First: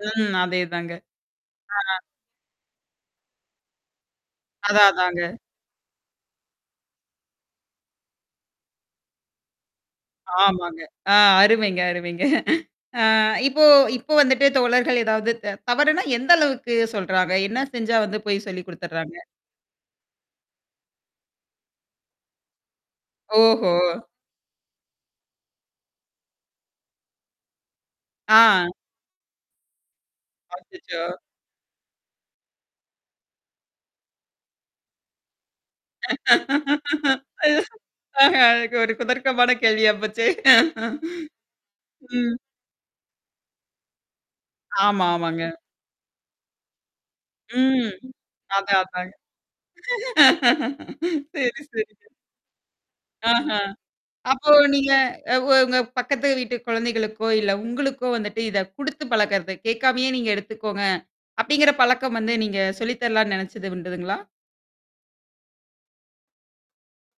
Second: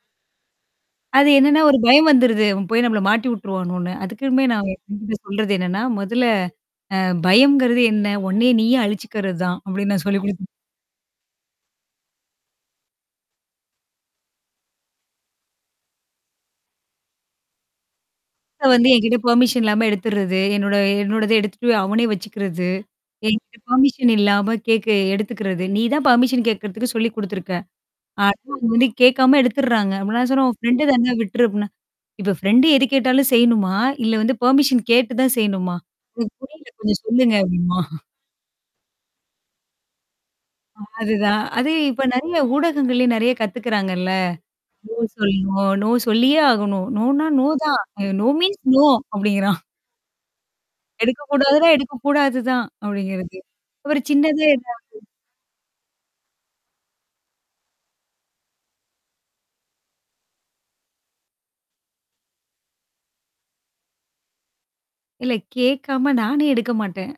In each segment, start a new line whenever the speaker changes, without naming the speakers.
ம். அதேதாங்க.
அது என்னன்னா ஒரு
அ.
பயம் வந்துருது. இவன் போய் நம்மள மாட்டி உட்டுருவானோனு. அதுக்குமே நான் என்
அதான்,
மகன்கிட்ட
அதாங்க.
சொல்றது என்னன்னா, "முதல்ல அ பயம்ங்கிறது என்ன? ஒன்னையே நீயே அழிச்சுக்கறது தான்" அப்டின்னு நான் சொல்லிக் குடுத்து
ஆமாங்க. ஆ அருமைங்க, அருமைங்க. அ இப்போ இப்போ வந்துட்டு தோழர்கள் ஏதாவது த தவறுன்னா எந்த அளவுக்கு சொல்றாங்க? என்ன செஞ்சா வந்து போய் சொல்லிக்
வந்து என்கிட்ட
குடுத்துர்றாங்க?
பெர்மிஷன் இல்லாம எடுத்துர்றது. என்னோட என்னோடத எடுத்துட்டு அவனே வச்சுக்கிறது. என் கிட்ட
ஓஹோ!
பெர்மிஷன் இல்லாம கேக்க எடுத்துக்கறது. "நீ தான் பெர்மிஷன் கேக்குறதுக்கு சொல்லி் குடுத்துருக்க. அனா அவங்க
ஆ.
வந்து கேட்காம எடுத்துடுறாங்க". அப்ப நான் சொன்னேன், "உன் ஃப்ரெண்ட்
அச்சச்சோ!
தானா? விட்டுரு" அப்டின்னா. "இப்ப ஃப்ரெண்ட் எது கேட்டாலும் செய்யணுமா? இல்ல வந்து பெர்மிஷன் கேட்டு தான் செய்யணுமா? எனக்கு புரியல. கொஞ்சம் சொல்லுங்க" அப்டின்பாம்.
ஆஹ எனக்கு ஒரு குதர்க்கமான கேள்வியா போச்சே.
அதுதான். அது இப்ப
ம்.
நறைய ஊடகங்கள்லே நெறைய கத்துக்கறாங்கள்ல? நோ
ஆமா,
சொல்ல
ஆமாங்க.
நோ, நோ சொல்லியே ஆகணும். நோனா நோ தான்.
ம்.
அ நோ மீன்ஸ்
அதான்,
நோ
அதாங்க.
அப்டிங்கிறான்.
சரி,
எடுக்கக்கூடாதுன்னா,
சரிங்க.
எடுக்கக்கூடாதுதான் அப்படிங்கிறது.
ஆஹ.
ஒரு சின்னதே
அப்போ
ஏதாவது
நீங்க அ உ உங்க பக்கத்து வீட்டு குழந்தைகளுக்கோ, இல்ல உங்களுக்கோ வந்துட்டு இத குடுத்து பழக்கறத கேட்காமயே, "நீங்க எடுத்துக்கோங்க." அப்படிங்கிற பழக்கம் வந்து நீங்க சொல்லி தரலான்னு நெனச்சது உண்டுதுங்களா?
இல்ல, கேட்காம நானே எடுக்க மாட்டேன்.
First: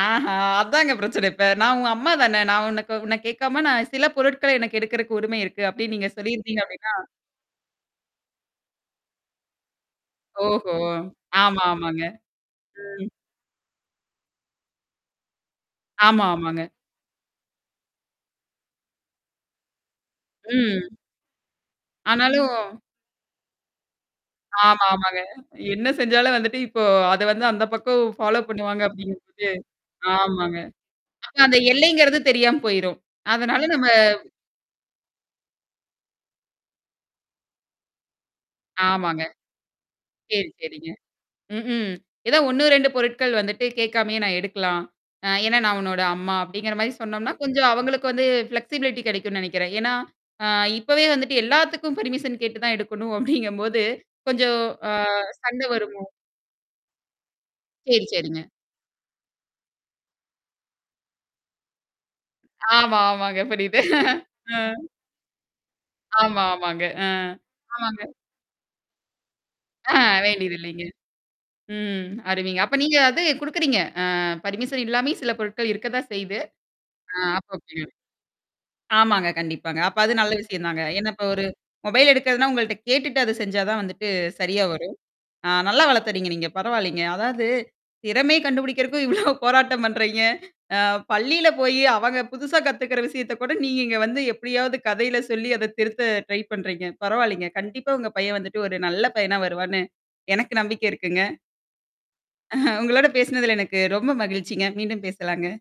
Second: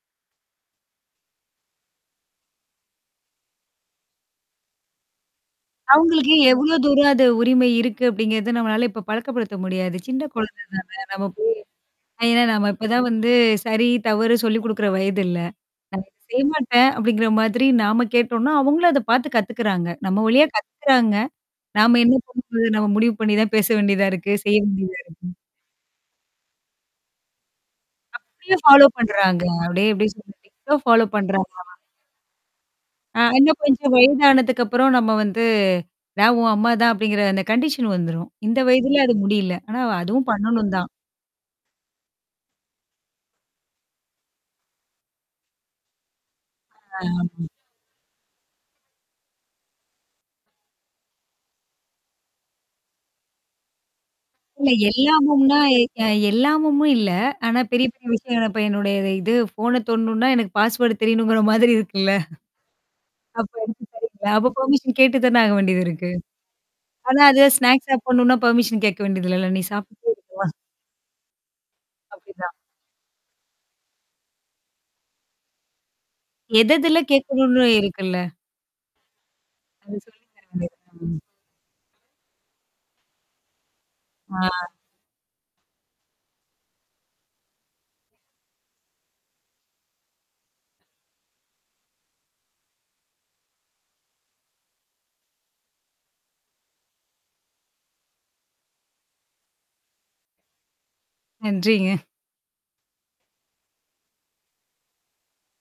ஆஹா! அதாங்க பிரச்சனை இப்ப. நான் உங்க அம்மா தானே. நான் உன்னக்கு உன்ன கேட்காம நான் சில பொருட்கள எனக்கு எடுக்கறக்கு உரிமை இருக்கு. அப்ப்டின்னு நீங்க
அவங்களுக்கு
சொல்லியிருந்தீங்க
எவ்ளோ
அப்டின்னா
தூரம் அது உரிமை இருக்கு அப்டிங்கிறத நம்மளால இப்ப பழக்கப்படுத்த முடியாது. சின்ன குழந்தை
ஓஹோ!
தான. நம்ம போய்.
ஆமா, ஆமாங்க.
ஏன்னா நம்ம இப்பதான்
ம்.
வந்து சரி, தவறு சொல்லிக் குடுக்குற வயதில்ல. நான்
ஆமா,
செய்ய
ஆமாங்க.
மாாட்டேன் அப்படிங்கிற மாதிரி நாம கேட்டோம்னா, அவங்களும் அத பார்த்து கத்துக்குறாங்க. நம்ம வழியா
ம்.
கத்துக்குறாங்க. நாம என்ன
ஆனாலும்
பண்ணறது நம்ம முடிவு பண்ணி தான் பேச வேண்டியதா இருக்கு, செய்ய
ஆமா,
வேண்டியதா
ஆமாங்க.
இருக்கு?
என்ன செஞ்சாலும் வந்துட்டு இப்போ அத வந்து அந்த பக்கம் ஃபாலோ
அப்டியே
பண்ணுவாங்க
ஃபாலோ
அப்படிங்குமோது.
பண்றாங்க. அப்டியே அப்டியே [unintelligible]
ஆமாங்க.
சொல்ல. ஃபாலோ
அப்ப அந்த
பண்றாங்கள
எல்லைங்கிறது தெரியாம போயிரும்.
அ இன்னும்
அதனால நம்ம
கொஞ்சம் வயதானதுக்கப்புறம் நம்ம வந்து, நான் உன் அம்மா தான் அப்படிங்கிற அந்த கண்டிஷன் வந்துரும். இந்த வயதல அது
ஆமாங்க.
முடியல. ஆனா அதுவும்
சரி,
பண்ணணும் தான்.
சரிங்க. ம்ஹ்ம். ஏதா 1 2 பொருட்கள் வந்துட்டு கேட்காமயே நான் எடுக்கலாம். அ ஏன்னா நான் உன்னோட அம்மா அப்படிங்கிற மாரி
ஆ.
சொன்னோம்னா, கொஞ்சம் அவங்களுக்கு வந்து ஃப்ளெக்ஸிபிலிட்டி கிடைக்கும்னு நினனைக்கிறேன். ஏன்னா, அ இப்பவே வந்துட்டு எல்லாத்துக்கும் பர்மிஷன் கேட்டு தான் எடுக்கணும் அப்டிங்கும்போது கொஞ்சம்
இல்ல
அ
எல்லாமும்னா,
சண்ட
எ
வருமோ!
அ எல்லாமும் இல்ல. ஆனா பெரிய
சரி,
பெரிய
சரிங்க.
விஷயம். இப்ப என்னுடைய இது ஃபோன தோடணும்னா, எனக்கு பாஸ்வர்ட் தெரியணுங்கிற மாதிரி இருக்குல்ல.
ஆமா, ஆமாங்க
அப்ப
புரியுது.
எடுத்து
ம்.
பர்மிஷன் கேட்டு தானே ஆக வேண்டியது இருக்கு.
ஆமா, ஆமாங்க. அ.
ஆனா அது ஸ்நாக்ஸ்
ஆமாங்க.
சாப்பிடணும்னா பெர்மிஷன் கேட்க வேண்டியதில்லல. நீ சாப்டே.
ஆ வேண்டியதில்லைங்க. ம்.
அப்படிதான்.
அருமைங்க. அப்ப நீங்க அது குடுக்குறீங்க. அ பர்மிஷன் இல்லாமே சில பொருட்கள் இருக்க தான் செய்து.
எதெதுல
ஆ அப்ப
கேட்கணும்னு
ஓகேங்க.
இருக்குல்ல?
ஆமாங்க, கண்டிப்பாங்க. அப்ப
அது
அது
சொல்லித்
நல்ல
தர
விஷயம் தாங்க.
வேண்டியதிருக்கு.
ஏன்னா
ம்.
இப்ப ஒரு மொபைல் எடுக்கிறதுன்னா, உங்கள்ட்ட கேட்டுட்டு அது செஞ்சா தான் வந்துட்டு சரியா
ஆ.
வரும். ஆ நல்லா வளர்த்துறீங்க நீங்க. பரவாயில்லங்க. அதாவது திறமைய கண்டுபிடிக்கிறதுக்கும் இவ்வளோ போராட்டம் பண்றீங்க. அ பள்ளியில போயி அவங்க புதுசா கத்துக்கிற விஷயத்த கூட நீங்க இங்க வந்து எப்படியாவது கதையில சொல்லி அத திருத்த ட்ரை பண்றீங்க. பரவாயில்லங்க. கண்டிப்பா உங்க பையன் வந்துட்டு ஒரு நல்ல பையனா வருவார்ன்னு எனக்கு நம்பிக்கை இருக்குங்க.
நன்றிங்க.
அஹ உங்களோட பேசினதல எனக்கு ரொம்ப மகிழ்ச்சிங்க. மீண்டும் பேசலாங்க.